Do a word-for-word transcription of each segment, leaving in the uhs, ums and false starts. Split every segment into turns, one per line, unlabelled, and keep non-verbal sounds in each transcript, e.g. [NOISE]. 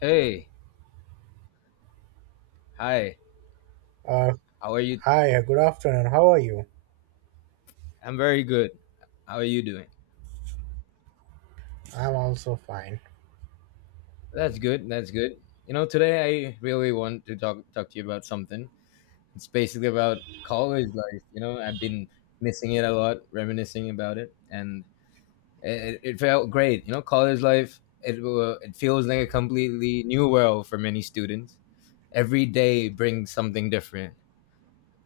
Hey, hi.
Uh,
How are you?
Hi, uh, good afternoon. How are you?
I'm very good. How are you doing?
I'm also fine.
That's good. That's good. You know, today I really want to talk talk to you about something. It's basically about college life. You know, I've been missing it a lot, reminiscing about it, and it, it felt great. You know, college life. It wa- it feels like a completely new world for many students. Every day brings something different,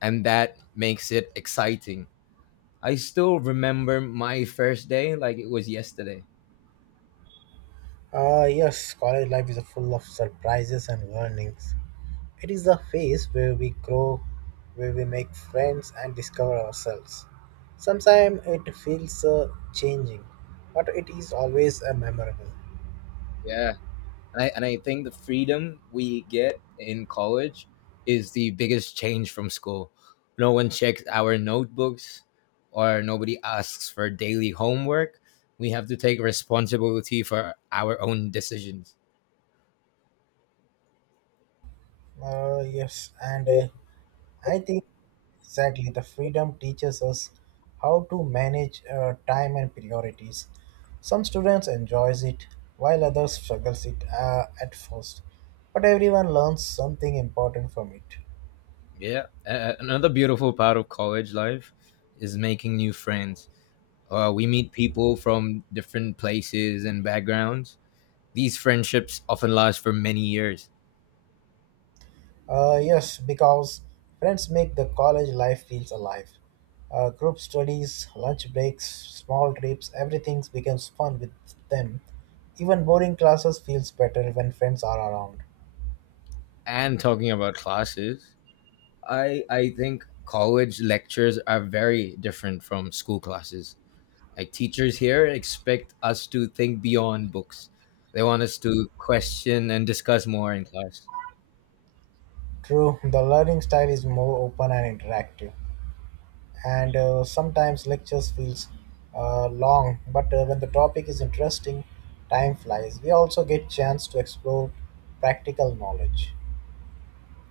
and that makes it exciting. I still remember my first day like it was yesterday.
Uh, yes, college life is full of surprises and learnings. It is the phase where we grow, where we make friends and discover ourselves. Sometimes it feels uh, changing, but it is always uh, memorable.
Yeah. And I, and I think the freedom we get in college is the biggest change from school. No one checks our notebooks or nobody asks for daily homework. We have to take responsibility for our own decisions.
Uh, yes, and uh, I think Exactly, the freedom teaches us how to manage uh, time and priorities. Some students enjoys it, while others struggles it uh, at first. But everyone learns something important from it.
Yeah. Uh, another beautiful part of college life is making new friends. Uh, we meet people from different places and backgrounds. These friendships often last for many years.
Uh, yes, because friends make the college life feels alive. Uh, group studies, lunch breaks, small trips, everything becomes fun with them. Even boring classes feels better when friends are around.
And talking about classes, I I think college lectures are very different from school classes. Like teachers here expect us to think beyond books. They want us to question and discuss more in class.
True, the learning style is more open and interactive. and uh, sometimes lectures feels uh, long but uh, when the topic is interesting time flies. We also get chance to explore practical knowledge.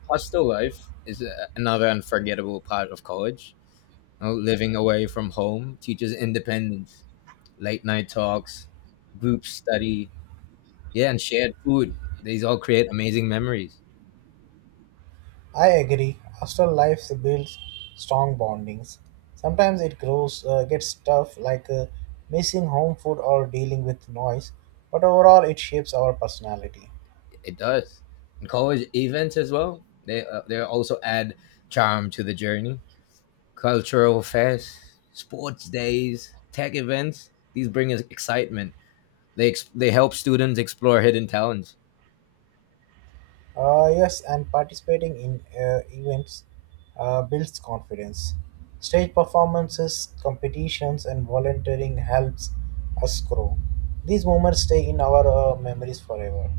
Hostel life is a- another unforgettable part of college. You know, living away from home teaches independence, late night talks, group study, yeah, and shared food. These all create amazing memories.
I agree, hostel life builds strong bondings. Sometimes it grows uh, gets tough, like uh, missing home food or dealing with noise, but overall it shapes our personality.
It does. And college events as well. They uh, they also add charm to the journey. Cultural fests, sports days, tech events. These bring us excitement. They ex- they help students explore hidden talents.
Uh, yes, and participating in uh, events uh, builds confidence. Stage performances, competitions, and volunteering helps us grow. These moments stay in our uh, memories forever.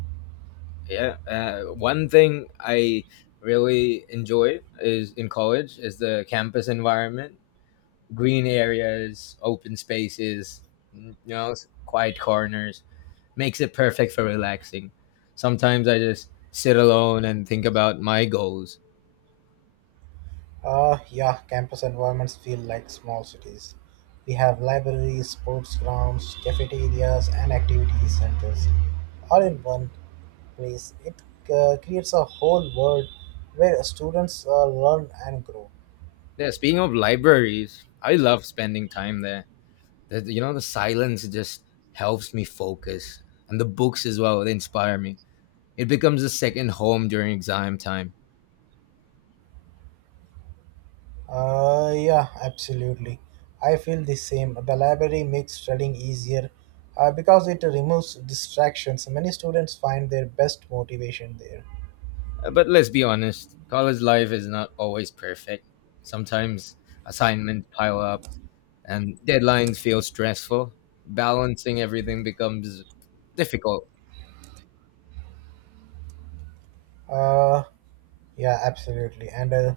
Yeah. Uh, one thing I really enjoy is in college is the campus environment, green areas, open spaces, you know, quiet corners makes it perfect for relaxing. Sometimes I just sit alone and think about my goals.
Uh, yeah, campus environments feel like small cities. We have libraries, sports grounds, cafeterias, and activity centers all in one place. It uh, creates a whole world where students uh, learn and grow.
Yeah, speaking of libraries, I love spending time there. The, you know, the silence just helps me focus, and the books as well, they inspire me. It becomes a second home during exam time.
Uh, yeah, absolutely. I feel the same. The library makes studying easier uh, because it removes distractions. Many students find their best motivation there.
Uh, But let's be honest, college life is not always perfect. Sometimes assignments pile up and deadlines feel stressful. Balancing everything becomes difficult.
Uh, yeah, absolutely. And uh,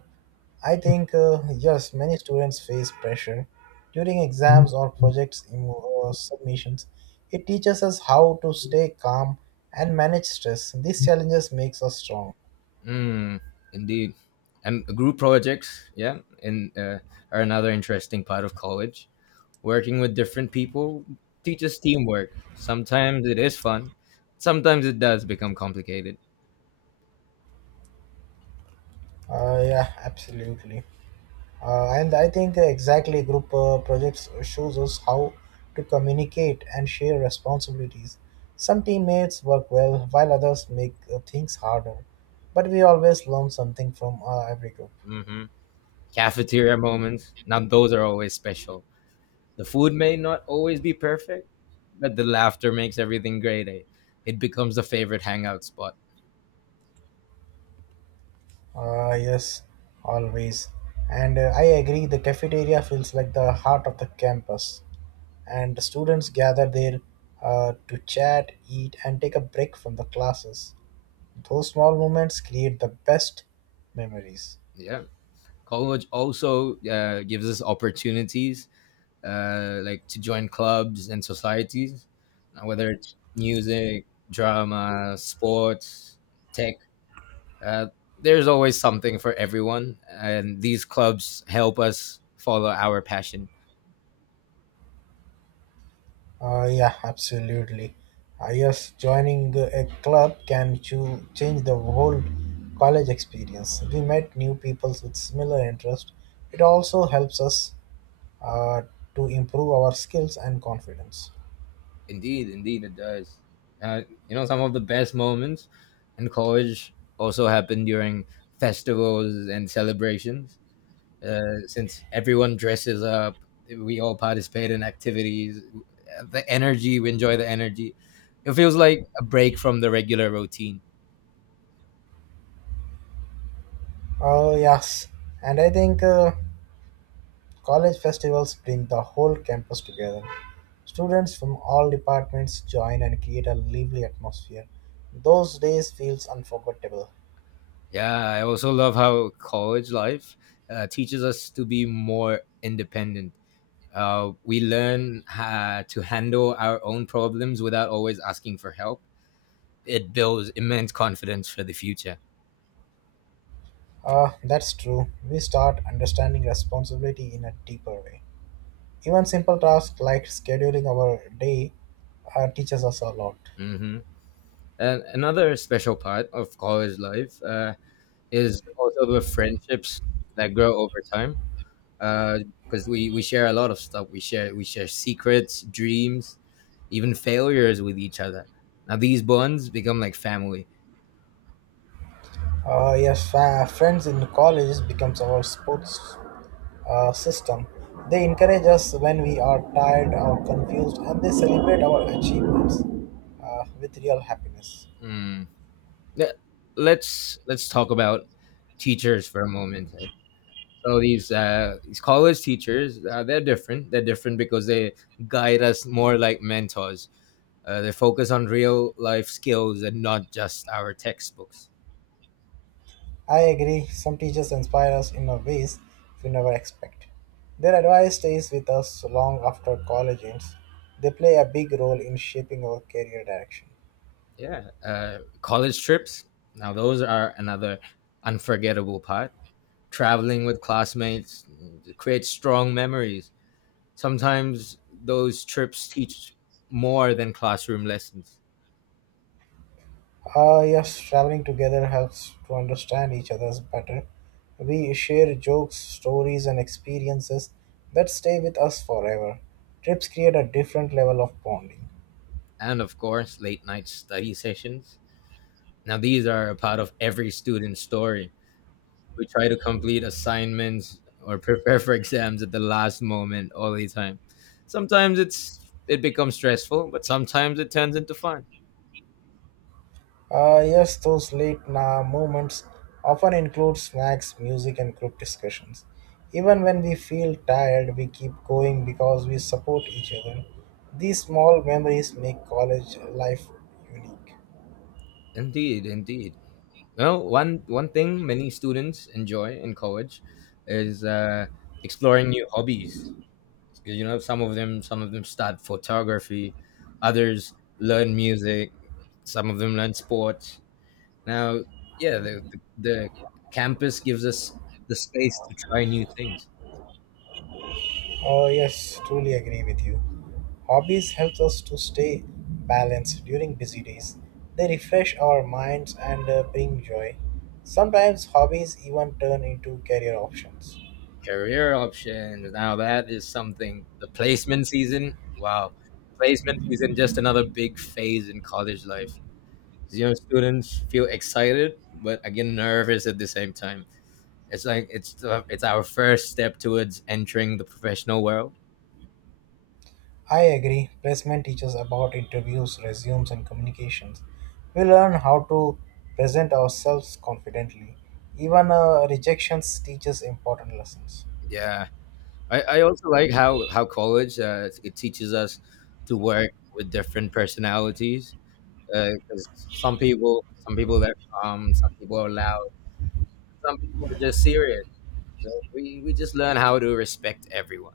I think, uh, yes, many students face pressure during exams or projects emo- uh, submissions. It teaches us how to stay calm and manage stress. These challenges makes us strong.
Mm, indeed. And group projects, yeah, and uh, are another interesting part of college. Working with different people teaches teamwork. Sometimes it is fun. Sometimes it does become complicated.
Uh, yeah, absolutely. Uh, and I think exactly group uh, projects shows us how to communicate and share responsibilities. Some teammates work well while others make uh, things harder, but we always learn something from uh, every group.
hmm Cafeteria moments. Now those are always special. The food may not always be perfect, but the laughter makes everything great. Eh? It becomes the favorite hangout spot.
Uh, yes, always. And uh, I agree, the cafeteria feels like the heart of the campus, and the students gather there uh, to chat, eat, and take a break from the classes. Those small moments create the best memories.
Yeah. College also uh, gives us opportunities uh, like to join clubs and societies, uh, whether it's music, drama, sports, tech. Uh, there's always something for everyone, and these clubs help us follow our passion.
Uh, yeah, absolutely. Uh, yes, joining a club can cho- change the whole college experience. We met new people with similar interests. It also helps us uh, to improve our skills and confidence.
Indeed, indeed, it does. Uh, you know, some of the best moments in college also happen during festivals and celebrations uh, since everyone dresses up, we all participate in activities. The energy, we enjoy the energy. It feels like a break from the regular routine.
Oh, yes. And I think uh, College festivals bring the whole campus together. Students from all departments join and create a lively atmosphere. Those days feels unforgettable.
Yeah, I also love how college life uh, teaches us to be more independent. Uh, we learn uh, to handle our own problems without always asking for help. It builds immense confidence for the future.
Ah, that's true. We start understanding responsibility in a deeper way. Even simple tasks like scheduling our day uh, teaches us a lot.
hmm And another special part of college life uh, is also the friendships that grow over time. Because we, we share a lot of stuff. We share we share secrets, dreams, even failures with each other. Now these bonds become like family.
Uh, yes, fa- friends in college becomes our sports uh, system. They encourage us when we are tired or confused, and they celebrate our achievements uh, with real happiness.
Mm. Le- Let's let's talk about teachers for a moment. So these uh, these college teachers, uh, they're different. They're different because they guide us more like mentors. Uh, they focus on real life skills and not just our textbooks.
I agree, some teachers inspire us in a ways we never expect. Their advice stays with us long after college ends. They play a big role in shaping our career direction.
Yeah, uh, college trips. Now those are another unforgettable part. Traveling with classmates creates strong memories. Sometimes those trips teach more than classroom lessons.
Ah, yes, traveling together helps to understand each other's better. We share jokes, stories, and experiences that stay with us forever. Trips create a different level of bonding.
And of course, late night study sessions. Now, these are a part of every student's story. We try to complete assignments or prepare for exams at the last moment all the time. Sometimes it's it becomes stressful, but sometimes it turns into fun.
Uh, yes, those late na- moments often include snacks, music, and group discussions. Even when we feel tired, we keep going because we support each other. These small memories make college life unique.
Indeed, indeed. Well, one one thing many students enjoy in college is uh, exploring new hobbies. 'Cause, you know, some of them some of them start photography, others learn music, some of them learn sports. Now, yeah, the the, the campus gives us the space to try new things.
Oh, yes, truly agree with you. Hobbies help us to stay balanced during busy days. They refresh our minds and uh, bring joy. Sometimes hobbies even turn into career options.
Career options. Now that is something. The placement season, wow, placement season, just another big phase in college life. You know, students feel excited but again nervous at the same time. It's like it's uh, it's our first step towards entering the professional world.
I agree. Placement teaches about interviews, resumes, and communications. We learn how to present ourselves confidently. Even uh, rejections teaches important lessons.
Yeah, I, I also like how how college uh, it teaches us to work with different personalities because some people some people they're calm, some people are loud, some people are just serious. So we, we just learn how to respect everyone.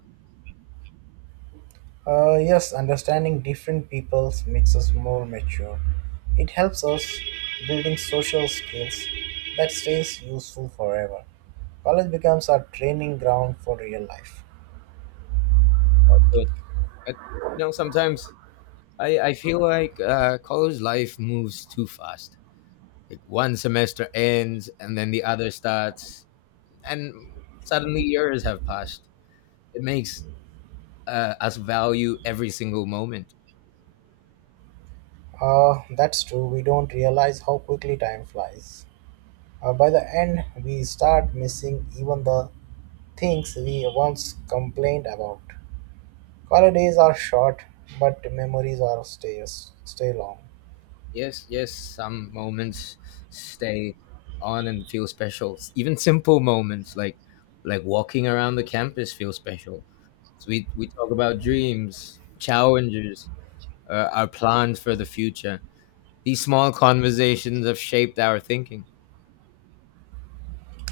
Uh, yes, understanding different peoples makes us more mature. It helps us building social skills that stays useful forever. College becomes our training ground for real life.
Uh, But, but you know, sometimes I, I feel like uh, college life moves too fast. Like one semester ends and then the other starts, and suddenly years have passed. It makes uh, us value every single moment.
Uh, that's true. We don't realize how quickly time flies. Uh, by the end, we start missing even the things we once complained about. Holidays are short, but memories are stay, stay long.
Yes, yes, some moments stay on and feel special. Even simple moments like like walking around the campus feel special. So we we talk about dreams, challenges, uh, our plans for the future. These small conversations have shaped our thinking.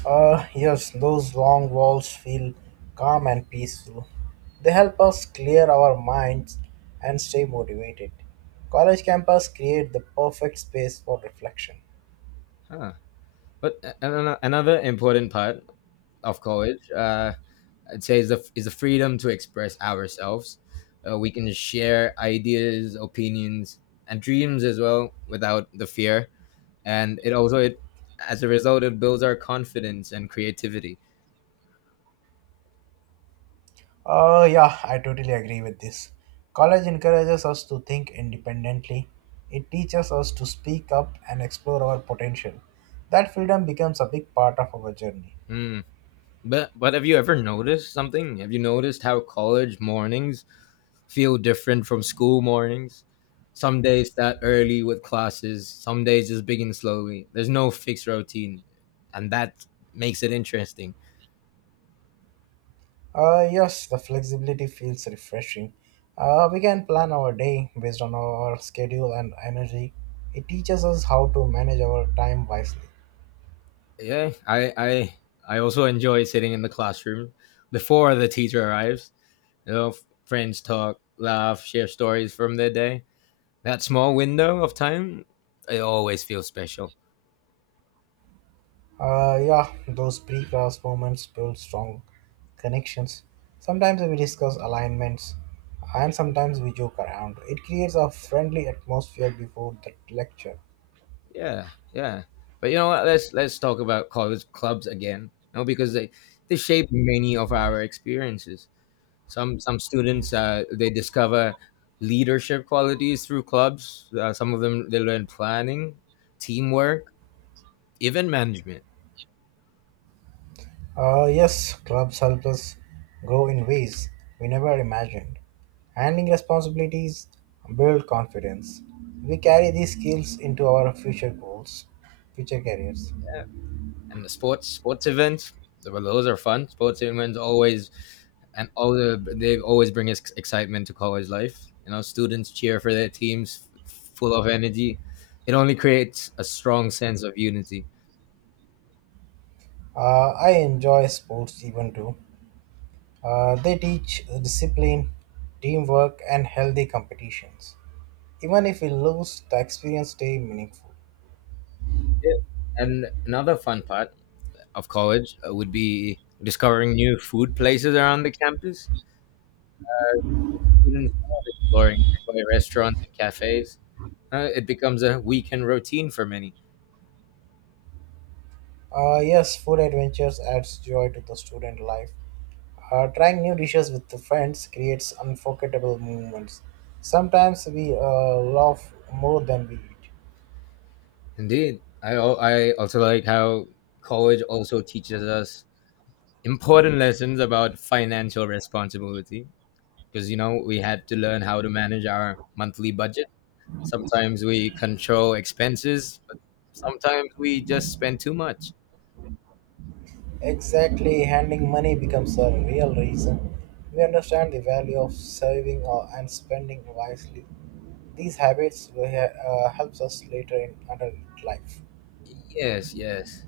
Uh, yes, those long walls feel calm and peaceful. They help us clear our minds and stay motivated. College campus create the perfect space for reflection.
Huh. But a- a- ano- another important part of college uh, I'd say is the is the freedom to express ourselves. Uh, we can share ideas, opinions, and dreams as well without the fear. And it also it as a result it builds our confidence and creativity.
Uh, yeah, I totally agree with this. College encourages us to think independently. It teaches us to speak up and explore our potential. That freedom becomes a big part of our journey.
Hmm. But but have you ever noticed something? Have you noticed how college mornings feel different from school mornings? Some days start early with classes. Some days just begin slowly. There's no fixed routine, and that makes it interesting.
Uh, yes, the flexibility feels refreshing. Uh, we can plan our day based on our schedule and energy. It teaches us how to manage our time wisely.
Yeah. I i i also enjoy sitting in the classroom before the teacher arrives. You know, f- friends talk, laugh, share stories from their day. That small window of time, it always feels special.
Uh, yeah, those pre-class moments build strong connections. Sometimes we discuss alignments, and sometimes we joke around. It creates a friendly atmosphere before the lecture.
Yeah, yeah. But you know what, let's let's talk about college clubs again. You know, because they they shape many of our experiences. Some some students uh, they discover leadership qualities through clubs. Uh, some of them they learn planning, teamwork, even management.
Uh, yes, clubs help us grow in ways we never imagined. Handling responsibilities build confidence. We carry these skills into our future goals, future careers.
And the sports sports events. Well, those are fun. Sports events always and all the they always bring ex- excitement to college life. You know, students cheer for their teams, f- full of energy. It only creates a strong sense of unity.
Uh, I enjoy sports even too. Uh, they teach discipline, teamwork, and healthy competitions. Even if we lose, the experience stay meaningful.
Yeah. And another fun part of college uh, would be discovering new food places around the campus. The students love exploring nearby restaurants and cafes. Uh, it becomes a weekend routine for many.
Uh, yes, food adventures adds joy to the student life. Uh, trying new dishes with the friends creates unforgettable moments. Sometimes we uh, laugh more than we eat.
Indeed, I al- I also like how college also teaches us important lessons about financial responsibility because you know we had to learn how to manage our monthly budget. Sometimes we control expenses, but sometimes we just spend too much.
Exactly, handling money becomes a real reason. We understand the value of saving uh, and spending wisely. These habits will, he- uh, helps us later in adult life.
Yes, yes.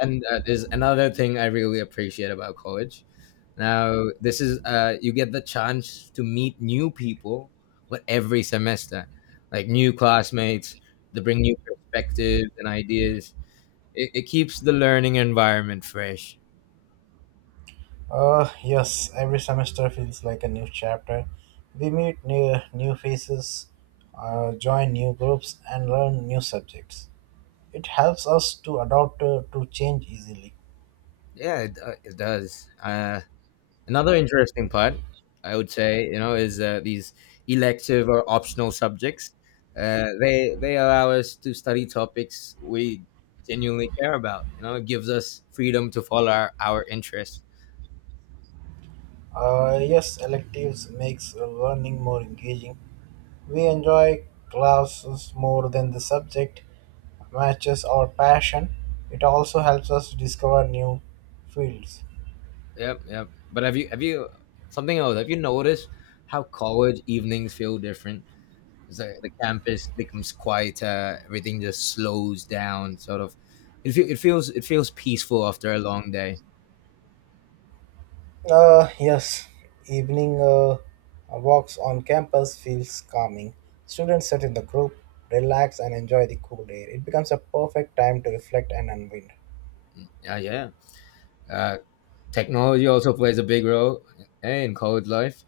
and uh, there's another thing I really appreciate about college. Now, this is uh, you get the chance to meet new people, with every semester, like new classmates, they bring new perspectives and ideas. It, it keeps the learning environment fresh.
Uh, yes, every semester feels like a new chapter. We meet new, new faces, uh, join new groups, and learn new subjects. It helps us to adapt uh, to change easily.
Yeah, it, uh, it does. Uh, Another interesting part, I would say, you know, is uh, these elective or optional subjects. Uh, they they allow us to study topics we genuinely care about. You know, it gives us freedom to follow our, our interests.
Uh, yes, electives makes uh, learning more engaging. We enjoy classes more than the subject matches our passion. It also helps us discover new fields.
Yep, yep. But have you have you something else? Have you noticed how college evenings feel different? It's like the campus becomes quieter. Everything just slows down. Sort of, it, feel, it feels it feels peaceful after a long day.
Uh, yes, evening uh, walks on campus feels calming. Students sit in the group, relax, and enjoy the cool air. It becomes a perfect time to reflect and unwind.
Yeah, yeah. Uh, Technology also plays a big role eh, in college life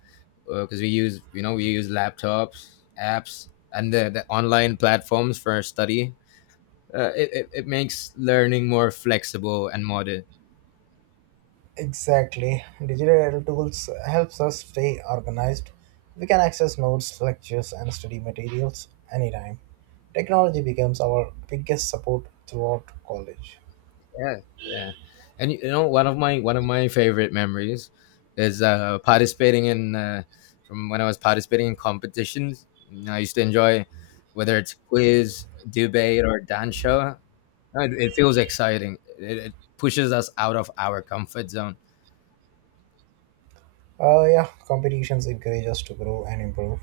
because we use, you know, we use laptops, apps, and the, the online platforms for our study. Uh, it, it, it makes learning more flexible and modern.
Exactly. Digital tools helps us stay organized. We can access notes, lectures, and study materials anytime. Technology becomes our biggest support throughout college.
Yeah, yeah. And you you know, one of my one of my favorite memories is uh, participating in uh, from when I was participating in competitions. You know, I used to enjoy whether it's quiz, debate, or dance show. No, It, it feels exciting. It, it pushes us out of our comfort zone.
Uh, yeah, competitions encourage us to grow and improve.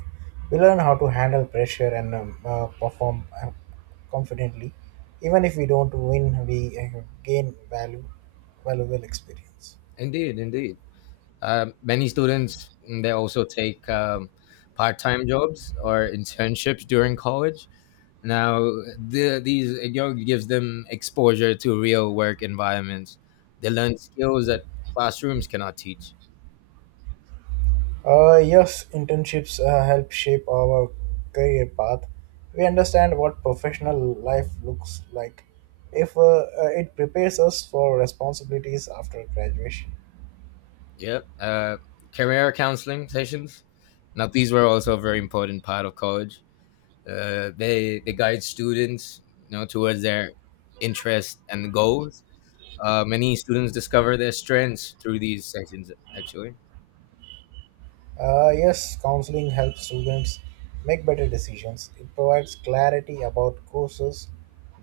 We learn how to handle pressure and um, uh, perform uh, confidently. Even if we don't win, we uh, gain value, valuable experience.
Indeed, indeed. Uh, many students mm, they also take um, part-time jobs or internships during college. Now, the, these you know, gives them exposure to real work environments. They learn skills that classrooms cannot teach.
Uh, yes, internships uh, help shape our career path. We understand what professional life looks like. If uh, uh, It prepares us for responsibilities after graduation.
Yeah, uh, career counseling sessions. Now, these were also a very important part of college. Uh, they they guide students, you know, towards their interests and goals. Uh, many students discover their strengths through these sessions. Actually,
Uh, yes, counseling helps students make better decisions. It provides clarity about courses,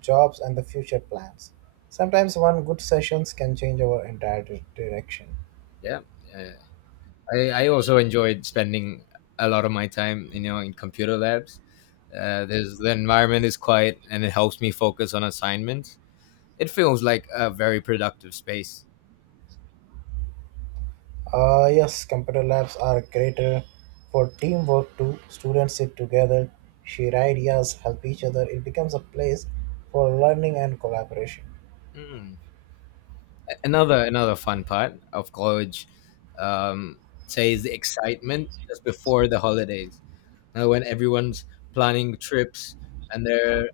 jobs, and the future plans. Sometimes one good sessions can change our entire di- direction.
yeah, yeah. I, I also enjoyed spending a lot of my time, you know, in computer labs. Uh, there's the environment is quiet and it helps me focus on assignments. It feels like a very productive space.
Uh, yes, computer labs are greater for teamwork too. Students sit together, share ideas, help each other. It becomes a place for learning and collaboration.
Mm. A- Another another fun part of college, um, say, is the excitement just before the holidays. Now, when everyone's planning trips and they're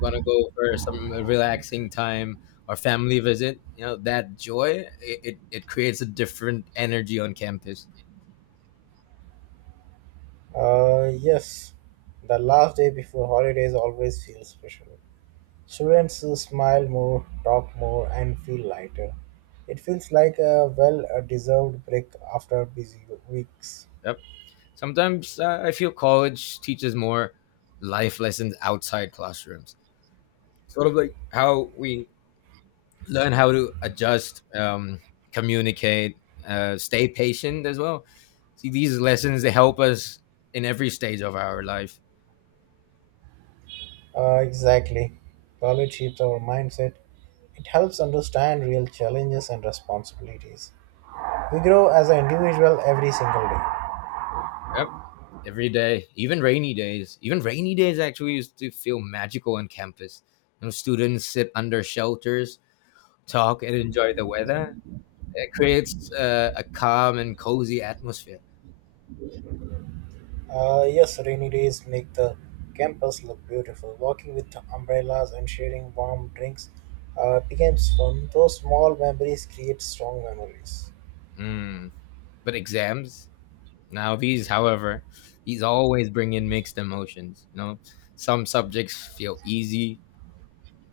gonna go for some relaxing time or family visit, you know, that joy it, it, it creates a different energy on campus.
Uh, yes, the last day before holidays always feels special. Students smile more, talk more, and feel lighter. It feels like a well deserved break after busy weeks.
Yep. Sometimes uh, I feel college teaches more life lessons outside classrooms, sort of like how we learn how to adjust, um, communicate, uh, stay patient as well. See, these lessons they help us in every stage of our life.
Uh, exactly. College shapes our mindset. It helps understand real challenges and responsibilities. We grow as an individual every single day.
Yep. Every day, even rainy days. Even rainy days actually used to feel magical on campus. You know, students sit under shelters, talk, and enjoy the weather. It creates uh, a calm and cozy atmosphere.
Uh, yes, rainy days make the campus look beautiful. Walking with umbrellas and sharing warm drinks uh, becomes fun. Those small memories create strong memories.
Mm. But exams, now these, however, these always bring in mixed emotions. You know, some subjects feel easy,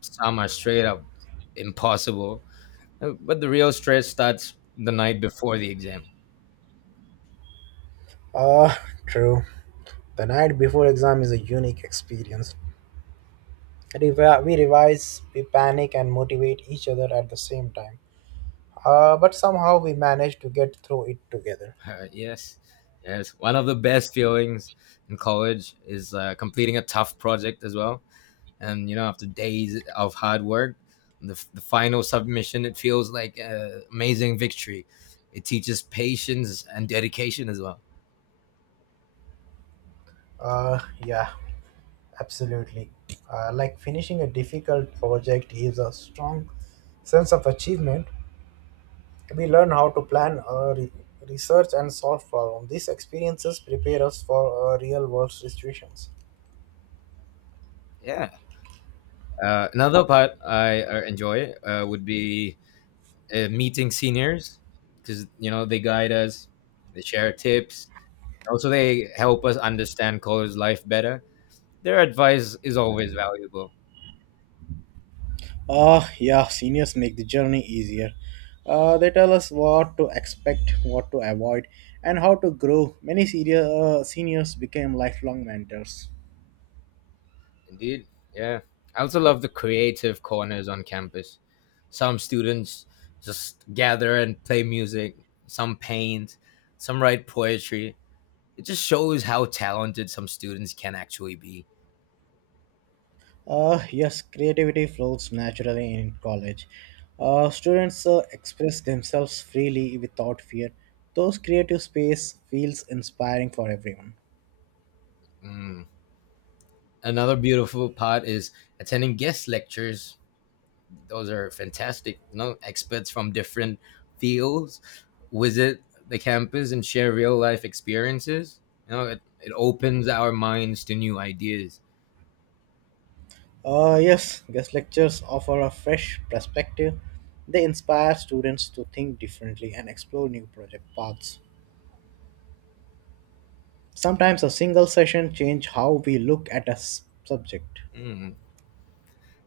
some are straight up impossible. Uh, But the real stress starts the night before the exam.
Uh, [LAUGHS] True. The night before exam is a unique experience. Revi- We revise, we panic, and motivate each other at the same time. Uh, but somehow we manage to get through it together.
Uh, yes, yes. One of the best feelings in college is uh, completing a tough project as well. And you know, after days of hard work, the, f- the final submission, it feels like an amazing victory. It teaches patience and dedication as well.
Uh, yeah, absolutely. Uh, like finishing a difficult project gives a strong sense of achievement. We learn how to plan, uh, re- research, and solve problems. These experiences prepare us for uh, real world situations.
Yeah. Uh, another part I uh, enjoy uh, would be uh, meeting seniors because you know they guide us, they share tips, also they help us understand college life better. Their advice is always valuable.
Ah, yeah, seniors make the journey easier. Uh, they tell us what to expect, what to avoid, and how to grow. Many senior, uh, seniors became lifelong mentors.
Indeed. Yeah. I also love the creative corners on campus. Some students just gather and play music, some paint, some write poetry. It just shows how talented some students can actually be.
Uh, yes, creativity flows naturally in college. Uh, students uh, express themselves freely without fear. Those creative space feels inspiring for everyone.
Mm. Another beautiful part is attending guest lectures. Those are fantastic. You know, experts from different fields visit the campus and share real life experiences. You know, it, it opens our minds to new ideas.
Uh, yes, guest lectures offer a fresh perspective. They inspire students to think differently and explore new project paths. Sometimes a single session change how we look at a s- subject.
Mm.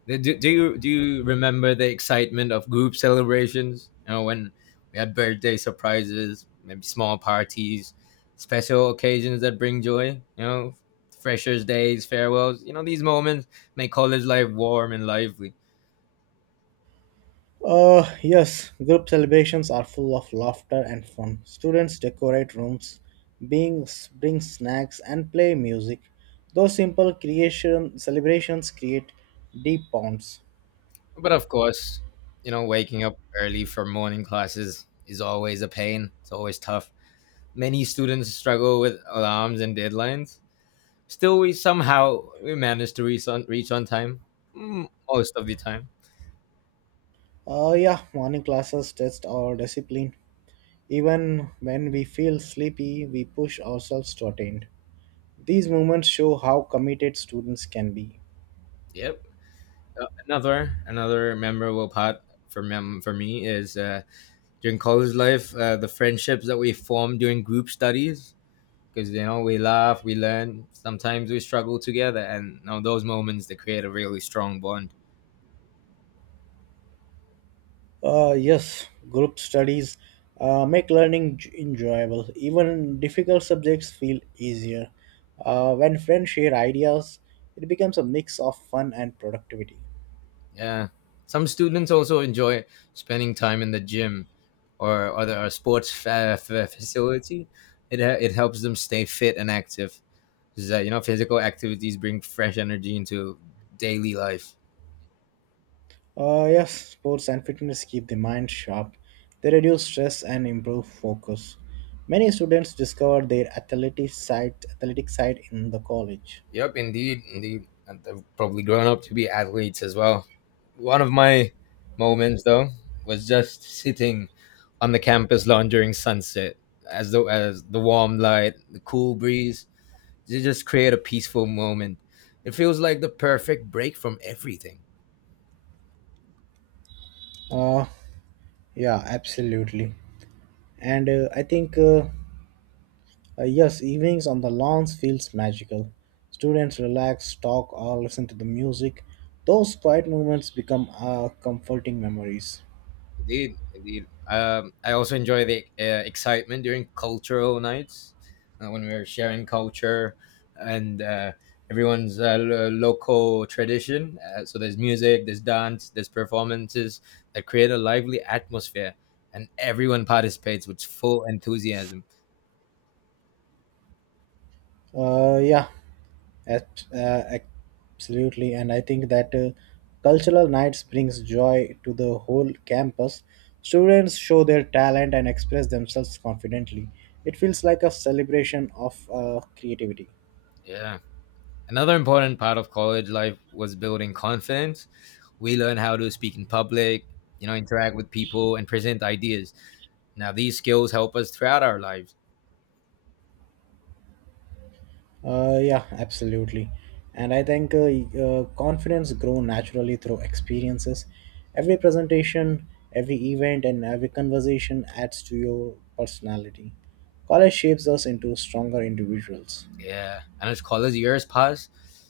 Do, do you do you remember the excitement of group celebrations? You know, when we had birthday surprises, maybe small parties, special occasions that bring joy. You know, freshers' days, farewells. You know, these moments make college life warm and lively.
Uh, yes, group celebrations are full of laughter and fun. Students decorate rooms, being, bring snacks, and play music. Those simple creation celebrations create deep bonds.
But of course, you know, waking up early for morning classes is always a pain. It's always tough. Many students struggle with alarms and deadlines. Still, we somehow we manage to reach on reach on time, mm, most of the time.
Uh, yeah, morning classes test our discipline. Even when we feel sleepy, we push ourselves to attend. These moments show how committed students can be.
Yep. Uh, another another memorable part for mem- for me is uh, during college life, uh, the friendships that we formed during group studies. Because you know we laugh, we learn. Sometimes we struggle together, and you know, those moments they create a really strong bond.
Uh, yes, group studies uh, make learning j- enjoyable. Even difficult subjects feel easier. Uh, when friends share ideas, it becomes a mix of fun and productivity.
Yeah. Some students also enjoy spending time in the gym or or the or sports fa- fa- facility. It uh, it helps them stay fit and active. 'Cause, uh, you know, physical activities bring fresh energy into daily life.
Uh, yes, sports and fitness keep the mind sharp. They reduce stress and improve focus. Many students discover their athletic side, athletic side in the college.
Yep, indeed, indeed. And they've probably grown up to be athletes as well. One of my moments, though, was just sitting on the campus lawn during sunset, as though as the warm light, the cool breeze, you just create a peaceful moment. It feels like the perfect break from everything.
Uh, yeah, absolutely. And uh, I think uh, Uh, yes, evenings on the lawns feels magical. Students relax, talk, or listen to the music. Those quiet moments become uh, comforting memories.
Indeed, indeed. Um, I also enjoy the uh, excitement during cultural nights uh, when we're sharing culture and uh, everyone's uh, lo- local tradition. Uh, so there's music, there's dance, there's performances that create a lively atmosphere, and everyone participates with full enthusiasm.
Uh, yeah, ab- uh, Absolutely. And I think that uh, Cultural nights brings joy to the whole campus. Students show their talent and express themselves confidently. It feels like a celebration of uh, creativity.
Yeah. Another important part of college life was building confidence. We learn how to speak in public, you know, interact with people, and present ideas. Now, these skills help us throughout our lives.
Uh, yeah, absolutely. And I think uh, y- uh, Confidence grow naturally through experiences. Every presentation, every event, and every conversation adds to your personality. College shapes us into stronger individuals.
Yeah. And as college years pass,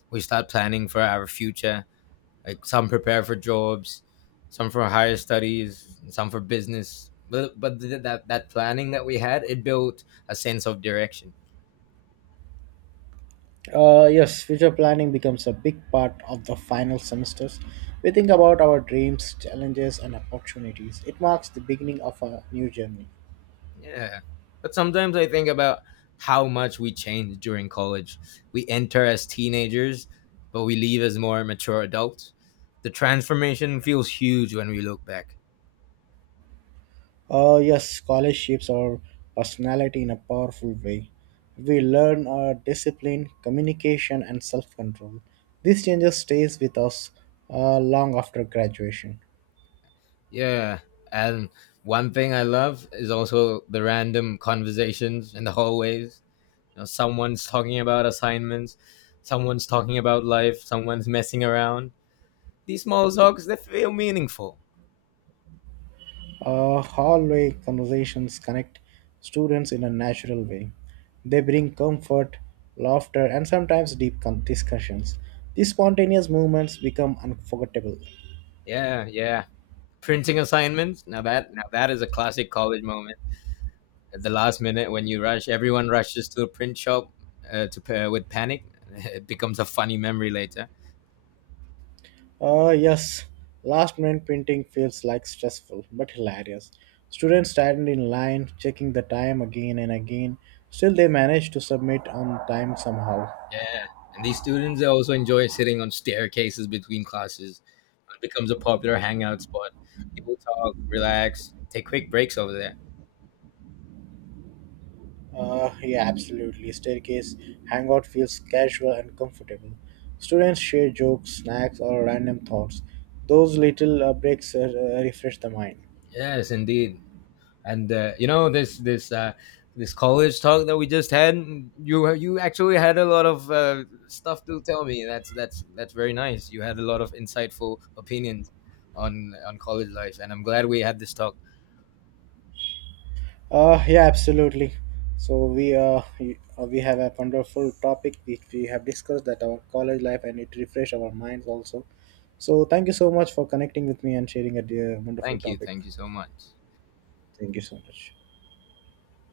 we start planning for our future. Like some prepare for jobs, some for higher studies, and some for business. But but th- that that planning that we had, it built a sense of direction.
Uh, yes, future planning becomes a big part of the final semesters. We think about our dreams, challenges, and opportunities. It marks the beginning of a new journey.
Yeah. But sometimes I think about how much we change during college. We enter as teenagers, but we leave as more mature adults. The transformation feels huge when we look back.
Uh, yes, college shapes our personality in a powerful way. We learn our discipline, communication, and self control. These changes stays with us uh, long after graduation.
Yeah. And one thing I love is also the random conversations in the hallways. You know, someone's talking about assignments, someone's talking about life, someone's messing around. These small talks they feel meaningful.
Uh, hallway conversations connect students in a natural way. They bring comfort, laughter, and sometimes deep con- discussions. These spontaneous movements become unforgettable.
Yeah, yeah. Printing assignments. Now that now that is a classic college moment. At the last minute when you rush, everyone rushes to a print shop uh, to pair with panic. [LAUGHS] It becomes a funny memory later.
Uh, yes, last minute printing feels like stressful but hilarious. Students stand in line, checking the time again and again. Still, they manage to submit on time somehow.
Yeah, and these students they also enjoy sitting on staircases between classes. It becomes a popular hangout spot. People talk, relax, take quick breaks over there.
Uh, yeah, absolutely. Staircase hangout feels casual and comfortable. Students share jokes, snacks, or random thoughts. Those little uh, breaks uh, refresh the mind.
Yes, indeed. And uh, you know this this uh, this college talk that we just had. You you actually had a lot of uh, stuff to tell me. That's that's that's very nice. You had a lot of insightful opinions on on college life, and I'm glad we had this talk.
Uh, yeah, absolutely. So we uh, y- uh, we have a wonderful topic which we have discussed that our college life, and it refresh our minds also. So thank you so much for connecting with me and sharing a dear, wonderful
Thank you,
topic.
thank you so much.
Thank you so much.